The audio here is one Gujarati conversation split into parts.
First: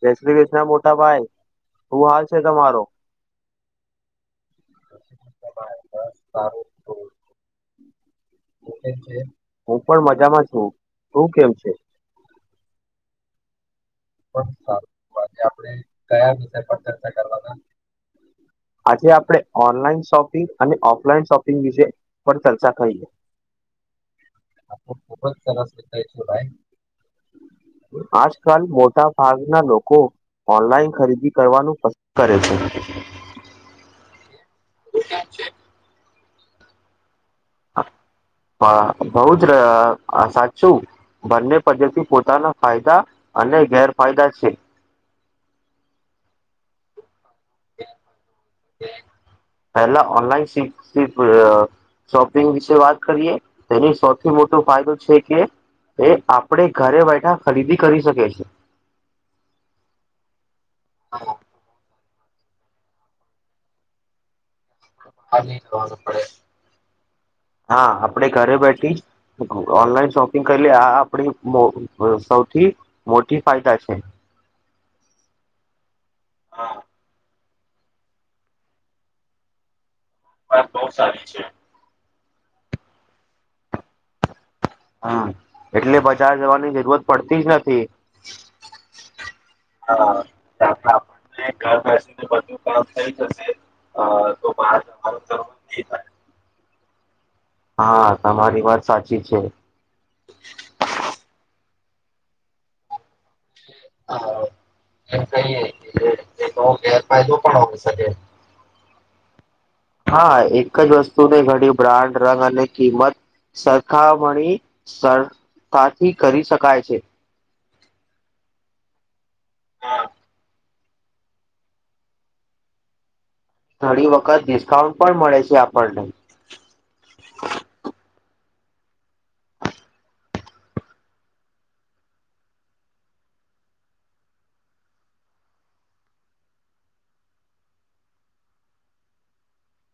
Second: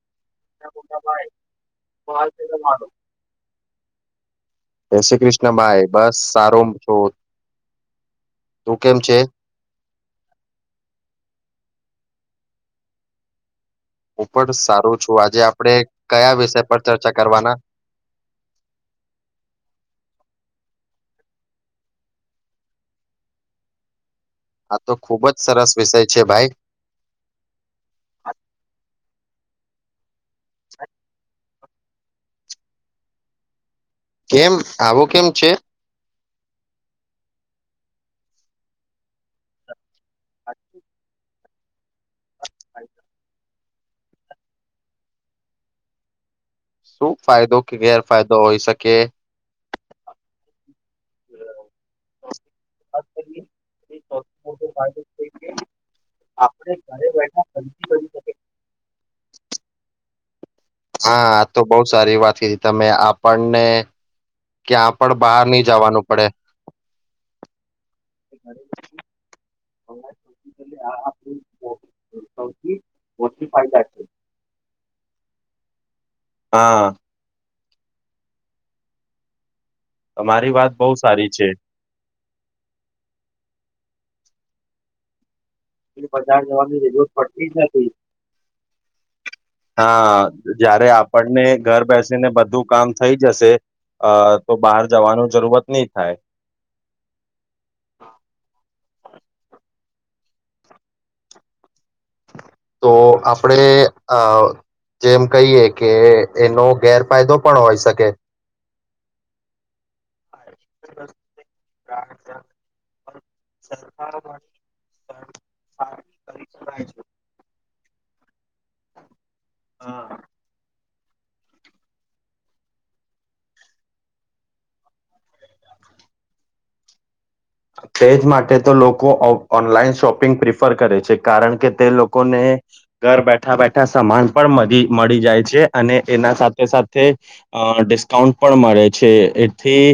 જય શ્રી કૃષ્ણ જય મોટા ભાઈ. શું હાલ છે તમારો? જય શ્રી કૃષ્ણભાઈ. બસ સારો છું. તું એ કેમ છે. પણ મજામાં છું. તું કેમ છે? હું પણ સારું છું. આજે આપડે કયા વિષય પર ચર્ચા કરવાના. આજે આપણે ઓનલાઈન શોપિંગ અને ઓફલાઈન શોપિંગ વિશે પર ચર્ચા કરીશું. [inaudible] ખૂબ જ સરસ છે. કેમ છો ભાઈ. આજકાલ મોટા ભાગના લોકો ઓનલાઈન ખરીદી કરવાનું પસંદ કરે છે. કેમ આવું કેમ છે? હા. હ બઉ જ સાચું બંને પદ્ધતિ પોતાના ફાયદા અને ગેરફાયદા છે. શું ફાયદો કે ગેરફાયદો હોઈ શકે. પહેલા ઓનલાઈન શિક શોપિંગ વિશે વાત કરીએ. તેની સૌથી મોટો ફાયદો છે કે એ હા આપણેે ઘરે બેઠા ખરીદી કરી શકી છે. હા, આ તો બહુ સારી વાત કીધી તમે આપણને ક્યાં પણ બહાર નહી જાવાનું પડે હા આપડે ઘરે બેઠી ઓનલાઈન શોપિંગ કરીલી આ આપડી અહહ સૌથી મોટી ફાયદા છે. [inaudible] હા તમારી વાત બહુ સારી છે. હમ એટલે બજાર જવાની જરૂરત પડતી જ નથી હા જયારે આપણને ઘર બેસીને બધું કામ થઈ જશે અ તો બહાર જવાનું જરૂરત નહી થાય હા તમારી વાત સાચી છે. તો આપણે અ જેમ કહીએ કે એનો ગેરફાયદો પણ હોય શકે હા એક જ વસ્તુને ઘણી બ્રાન્ડ રંગ અને કિંમત સરકાર સરખામણી કરી સરતાથી કરી શકાય છે. હા થોડી વખત ડિસ્કાઉન્ટ પણ મળે છે આપણને તે જ માટે તો લોકો ઓ ઓનલાઈન શોપિંગ પ્રિફર કરે છે કારણ કે તે લોકોને ઘર બેઠા બેઠા સમાન પણ મળી મળી જાય છે અને એના સાથે સાથે અ ડિસ્કાઉન્ટ પણ મળે છે એથી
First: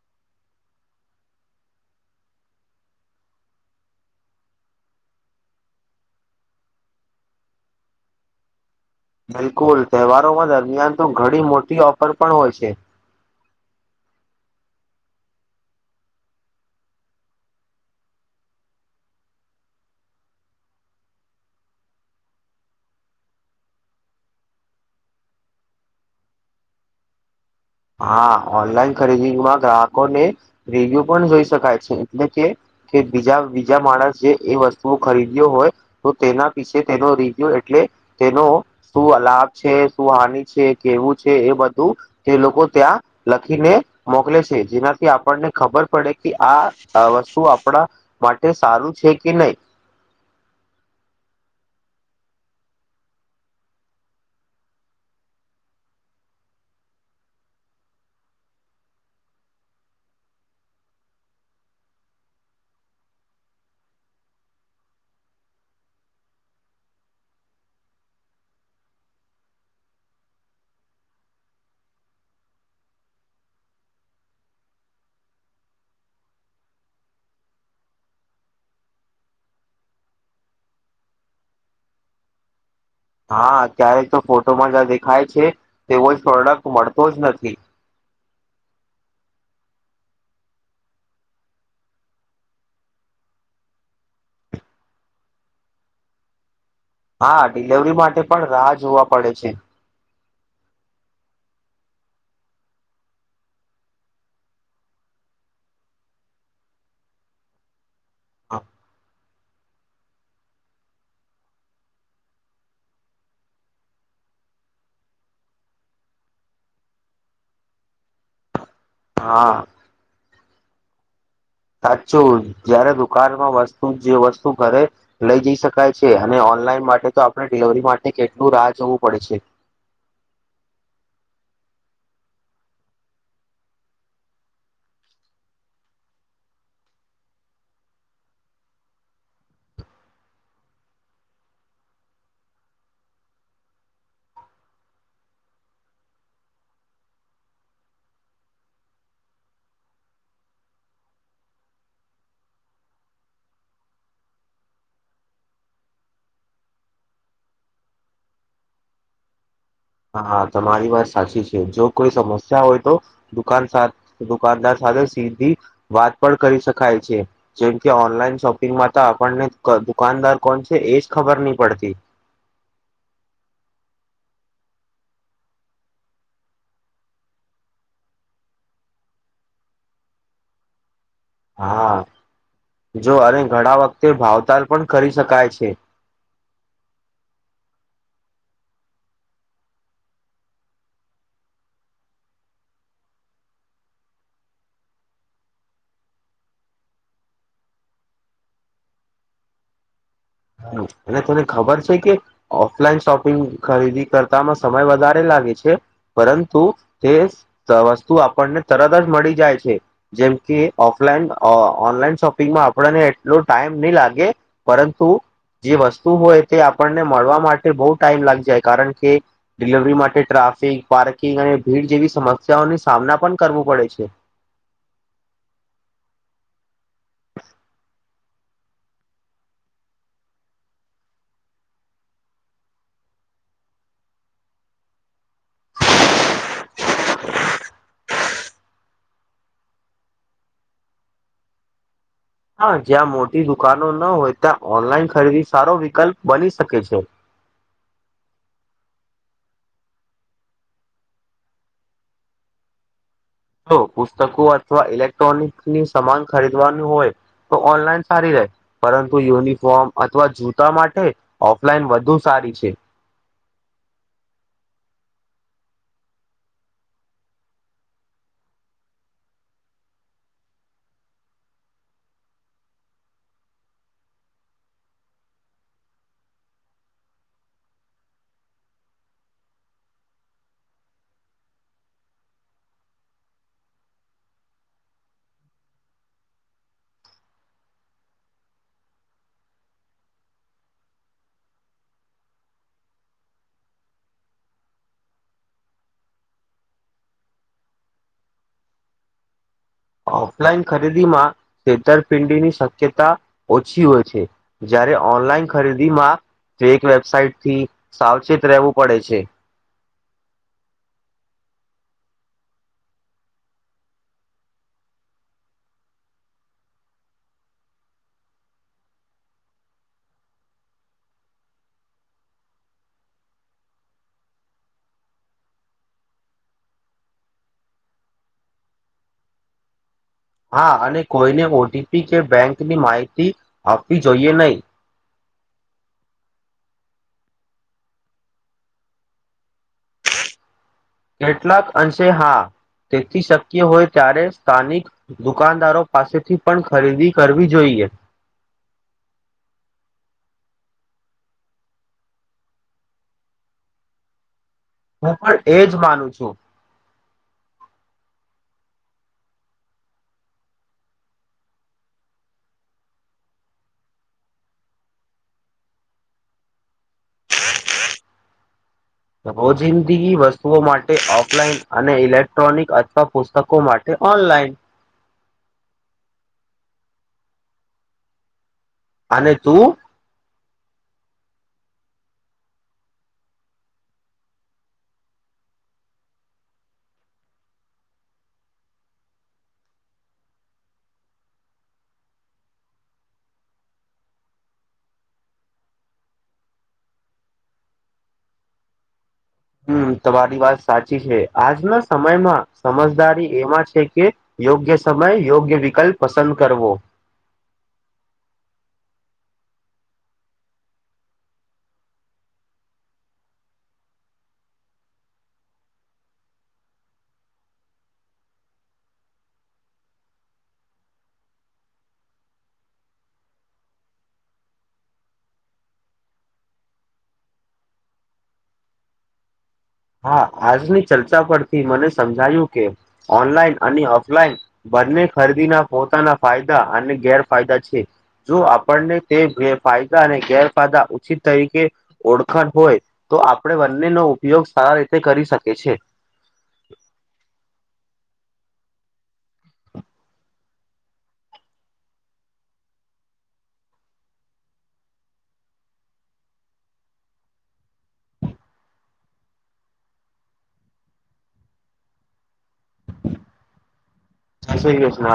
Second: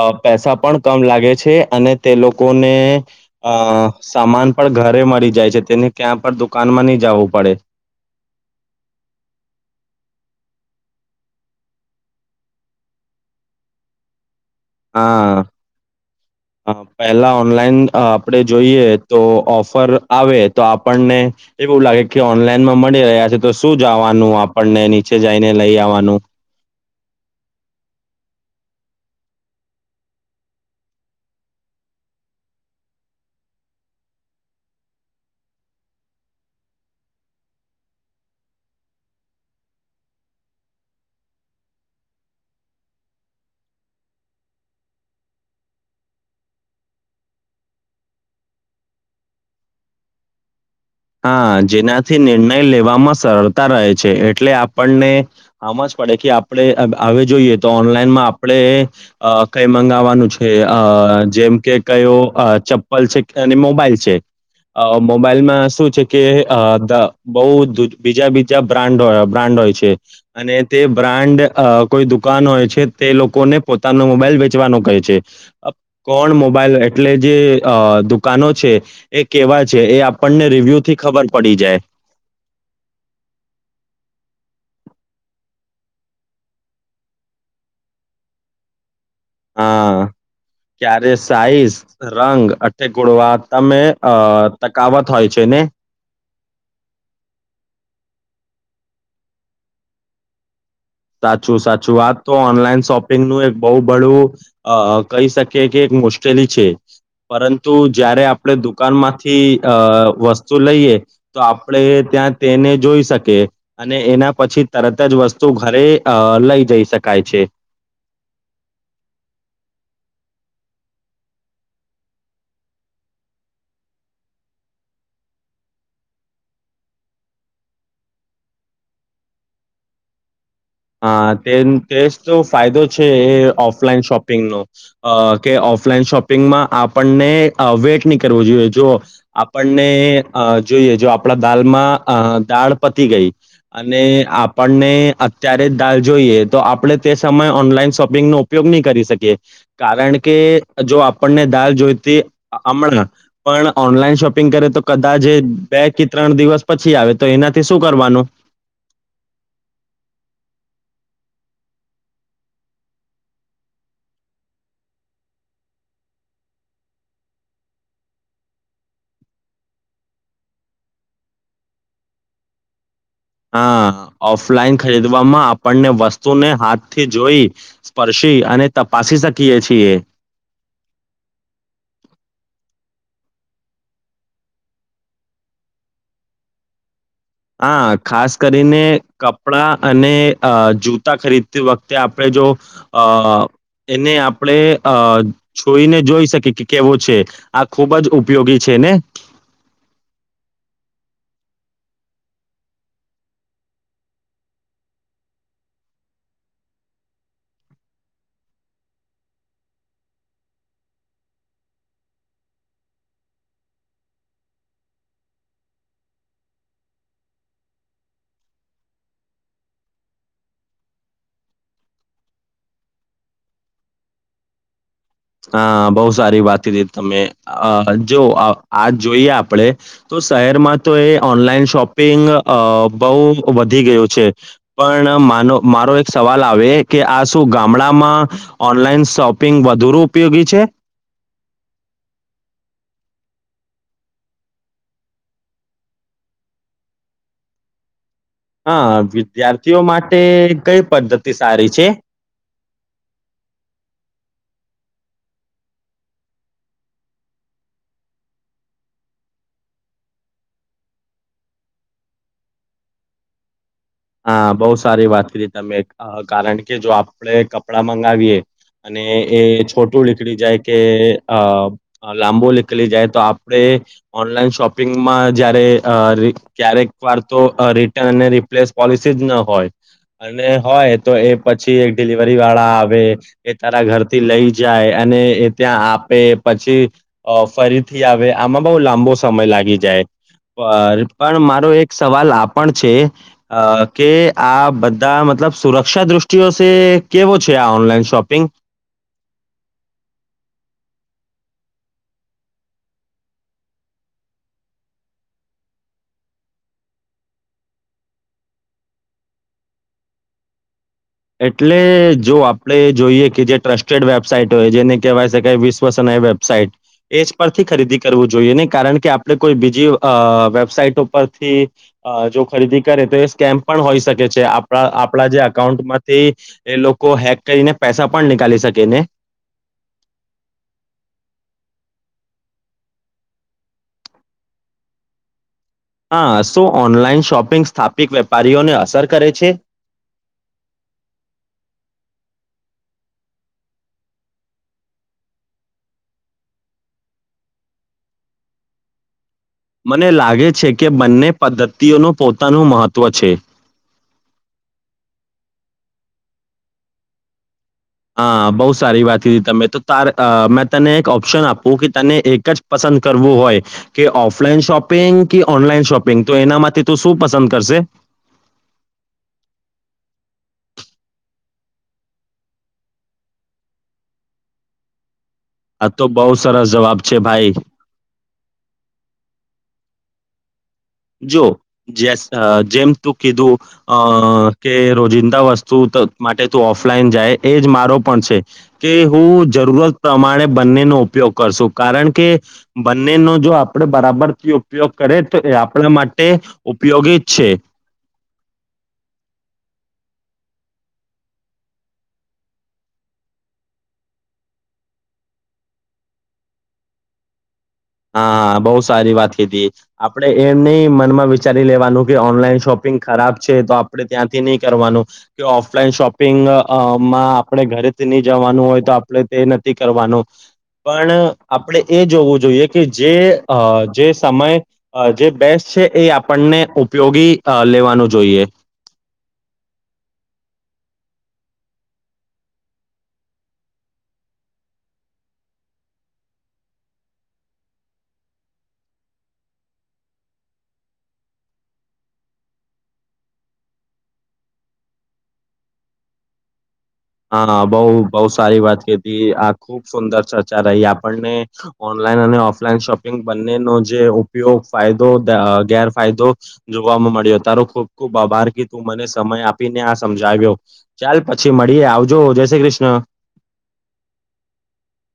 અહહ પૈસા પણ કમ લાગે છે અને તે લોકોને અહહ સામાન પણ ઘરે મળી જાય છે તેને ક્યાં પણ દુકાનમાં ની જવું પડે [inaudible] બિલકુલ તહેવારોમાં દરમિયાન તો ઘણી મોટી ઓફર પણ હોય છે. [inaudible] હા [inaudible] પહેલા ઓનલાઈન આપણેે જોઈએ તો ઓફર આવે તો આપણને એવું લાગે કે ઓનલાઈનમાં મળી રહ્યા છે તો શું જવાનું આપણને નીચે જઈને લઈ આવવાનું [inaudible] હા ઓનલાઈન ખરીદીમાં ગ્રાહકોને રિવ્યુ પણ જોઈ શકાય છે એટલે કે કે બીજા બીજા માણસ જે એ વસ્તુઓ ખરીદ્યો હોય તો તેના પીસે તેનો રિવ્યુ એટ તેનો શું લાભ છે શું હાનિ છે કેવું છે એ બધું તે લોકો ત્યાં લખીને મોકલે છે જેનાથી આપણને ખબર પડે કે આ વસ્તુ આપ માટે સારું છે કે નહી હા જેનાથી નિર્ણય લેવામાં સરળતા રહે છે એટલે આપણને આમજ પડે કે આપણે હ હવે જોઈએ તો ઓનલાઈનમાં આપણે અહહ કઈ મંગાવવાનું છે અહહ અહહ જેમ કે કયો ચપ્પલ છે અને મોબાઈલ છે અહહ મોબાઈલ માં શું કે બ બીજા બીજા બ્રન્ બ્રાન્ડ હોય છે અને તે બ્રાન્ડ અહહ કોઈ દુકાન હોય છે તે લોકોને પોતાનો મોબાઈલ વેચવાનો કહે છે. કોણ મોબાઈલ એટલે જે અહહ દુકાનો છે એ કેવા છે એ આપણને રિવ્યુ થી ખબર પડી જાય હા કયારેક તો ફોટોમાં જ દેખાય છે તોવો જ પ્રોડક્ટ મળતો જ નથી [inaudible] હા ક્યારે સાઈઝ રંગ ગુણવત્તામાં હતા અ તકાવત હોય છે. મે હા ડીલેવરી માટે પણ રાહ જોવા પડે છે. સાચું સાચું વાત તો ઓનલાઈન શોપિંગનું એક બહુ બળું અ કહી શકીએ કે મુશ્કેલી છે પરંતુ જયારે આપણે દુકાન માંથી અહહ વસ્તુ લઈએ તો આપણે ત્યાં તેને જોઈ શકીએ અને એના પછી તરત જ વસ્તુ ઘરે લઈ જઈ શકાય છે હા સાચું જયારે દુકાનમાં વસ્તુ જે વસ્તુ ઘરે લઈ જઈ શકાય છે અને ઓનલાઈન માટે તો આપણે ડિલિવરી માટે કેટલું રાહ જોવું પડે છે હા તે તેજ તો ફાયદો છે એ ઓફલાઈન શોપિંગનો કે ઓફલાઈન શોપિંગમાં આપણને વેઇટ નહી કરવો જોઈએ જો આપણને આપણા દાલમાં દાળ પતી ગઈ અને આપણને ત્યારે જ દાલ જોઈએ તો આપણે તે સમયે ઓનલાઈન શોપિંગ નો ઉપયોગ નહી કરી શકીએ કારણ કે જો આપણને દાલ જોઈતી હમણાં પણ ઓનલાઈન શોપિંગ કરે તો કદાચ બે કે ત્રણ દિવસ પછી આવે તો એનાથી શું કરવાનું [inaudible] હા તમારી વાત સાચી છે જો કોઈ સમસ્યા હોય તો દુકાન દુકાનદાર સાથે વાત પણ કરી શકાય છે જેમ કે ઓનલાઈન શોપિંગમાં તો આપણને દુકાન દાર કોણ છે એ જ ખબર નહીં પડતી હા ઓફલાઈન ખરીદવામાં આપણને વસ્તુને હાથથી જોઈ સ્પર્શ અને તપાસી શકીએ છીએ એ હા જો અને ઘણા વખતે ભાવતાલ પણ કરી શકાય છે હા ખાસ કરીને કપડાં અને જૂતા ખરીદતી વખતે આપણે જો આ એને આપણે અ જોઈને જોઈ શકીએ કે કેવો છે આ ખુબ જ ઉપયોગી છે ને [inaudible] અને તને ખબર છે કે ઓફલાઈન શોપિંગ ખરીદી કરતામાં સમય વધારે લાગે છે પરંતુ તે વસ્તુ આપણને તરત જ મળી જાય છે જેમ કે ઓફલાન ઓનલાઈન શોપિંગમાં આપણને એટલો ટાઈમ નહી લાગે પરંતુ જે વસ્તુ હોય તે આપણને મળવા માટે બહુ ટાઈમ લાગી જાય કારણ કે ડિલવરી માટે ટ્રા ટ્રાફિક પાર્કિંગ અને ભીડ જેવી સમસ્યાઓની સામના પણ કરવું પડે છે હા બહુ સારી વાત હતીી તમે જો આ જોઈએ આપણેે તો શહેરમાં તો એ ઓનલાઈન શોપિંગ બહુ વધી ગયું છે પણ મારો એક સવાલ આવે કે આ શું ગામડામાં ઓનલાઈન શોપિંગુ ઉપયોગી છે હા જ્યાં મોટી દુકાનો ન હોય ત્યાં ઓનલાઈન ખરીદી સારો વિકલ્પ બની શકે છે [inaudible] હા વિદ્યાર્થીઓ માટે કઈ પદ્ધતિ સારી છે જો પુસ્તકો અથવા ઇલેક્ટ્રોનિકની સમાન ખરીદવાનું હોય તો ઓનલાઈન સારી રહે પરંતુ યુનિફોર્મ અથવા જૂતા માટે ઓફલાઈન વધુ સારી છે હા બહુ સારી વાત કરી તમે કારણ કે જો આપણેે કપડાં મંગાવીએ અને એ છોટું નીકળી જાય કે અ લાંબુ નીકળી જાય તો આપણે શોપિંગમાં જારે ક્યારેક વાર તો રિટર્ન અને રિપ્લેસ પોલિસી જ ન હોય અને હોય તો એ પછી એક ડિલિવરી વાળા આવે એ તારા ઘરથી લઈ જાય અને એ ત્યાં આપે પછી ફરીથી આવે આમાં બ બ લાંબો સમય લાગી જાય પણ મારો એક સવાલ આપણ છે અ કે આ બધા મતલબ સુરક્ષા દ્રષ્ટિઓ છે કેવો છે આ ઓનલાઈન શોપિંગ [inaudible] [inaudible] ઓફલાઈન ખરીદીમાં છેતરપિંડીની શક્યતા ઓછી હોય છે જ ઓનલાઈન ખરીદી માં તે એક વેબસાાઈટથી સાવચેત રહેવું પડે છે એટલે જો આપણે જોઈએ કે જે ટ્રસ્ટેડ વેબસાઇટ હોય જેને કહેવાય છે કે વિશ્વસનય વેબસાઇટ એજ પરથી ખરીદી કરવું જોઈએ નહીં કારણ કે આપણે કોઈ બીજી અ વેબસાઇટર પરથી જો ખરીદી કરે તો એ સ્કેમ પણ હોઈ શકે છે આપણા આપણા જે અકાઉન્ટમાં થી એ લોકો હેક કરીને પૈસા પણ નિકાળી શકે ને હા અને કોઈને ઓટીપી કે બેંકની માહિતી આપવી જોઈએ નહી હા શું ઓનલાઈન શોપિંગ સ્થાપિત વેપારીઓને અસર કરે છે કેટલાક અંશે હા તેથી શક્ય હોય ત્યારે સ્થાનિક દુકાનદારો પાસેથી પણ ખરીદી કરવી જોઈએ [inaudible] મને લાગે છે કે બંને પદ્ધતિઓનું પોતાનું મહત્ત્વ છે હું પણ એજ માનું છું હા બહુ સારી વાત કીધી તમે તો તાર મેં તને એક ઓપ્શન આપું કે તને એક જ પસંદ કરવું હોય કે ઓફલાઈન શોપિંગ કે ઓનલાઈન શોપિંગ તો એના માટે તું શું પસંદ કરશે [inaudible] રોજિંદગી વસ્તુઓ માટે ઓફલાઈન અને ઇલેક્ટ્રોનિક અથવા પુસ્તકો માટે ઓનલાઈન આ તો બહુ સરસ જવાબ છે ભાઈ અને તું જો જે જેમ તું કીધું અ કે રોજિંદા વસ્તુ તો માટે તું ઓફલાઈન જાય એ જ મારો પણ છે કે હું જરૂરત પ્રમાણે બંનેનો ઉપયોગ કરશું કારણ કે બંને નો જો આપણે બરાબરથી ઉપયોગ કરે તો આપણા માટે ઉપયોગી છે હમ તમારી વાત સાચી છે આજના સમયમાં સમજદારી એમાં છે કે યોગ્ય સમય યોગ્ય વિકલ્પ પસંદ કરવો હા બહુ સારી વાત કીધી આપણે એમ નહી મનમાં વિચારી લેવાનું કે ઓનલાઈન શોપ ખરાબ છે તો આપણે ત્યાંથી નહી કરવાનું ઓફલાઈન શોપિંગમાં આપણે જવાનું હોય તો આપણે તે નથી કરવાનું પણ આપણેે એ જોવું જોઈએ કે જે અ સમય જે બેસ્ટ છે એ આપણને ઉપયોગી લેવાનું જોઈએ [inaudible] હા આજની ચર્ચા પરથી મને સમજાયું કે ઓનલાઈન અને ઓફલાઈન બંને ખરીદીના પોતાના ફાયદા અને ગેરફાયદા છે જો આપણને તે ફાયદા અને ગેરફાયદા ઉછિત તરીકે ઓળખણ હોય તો આપણે બંને નો ઉપયોગ સારા રીતે કરી શકે છે હા બહુ બહુ સારી વાત કયતી આ ખુબ સુંદર ચર્ચા રહી આપણને ઓન ઓનલાઇન ઓફલાઈન શોપિંગ બંને નો જે ઉપયોગ ફાયદો ગેરફાયદો જોવા મળ્યો તારો ખૂબ ખૂબ આભાર ક તું મને સમય આપીને આ સમજાવ્યો ત્યાર પછી એ આવજો જય શ્રી કૃષ્ણ જય શ્રી કૃષ્ણ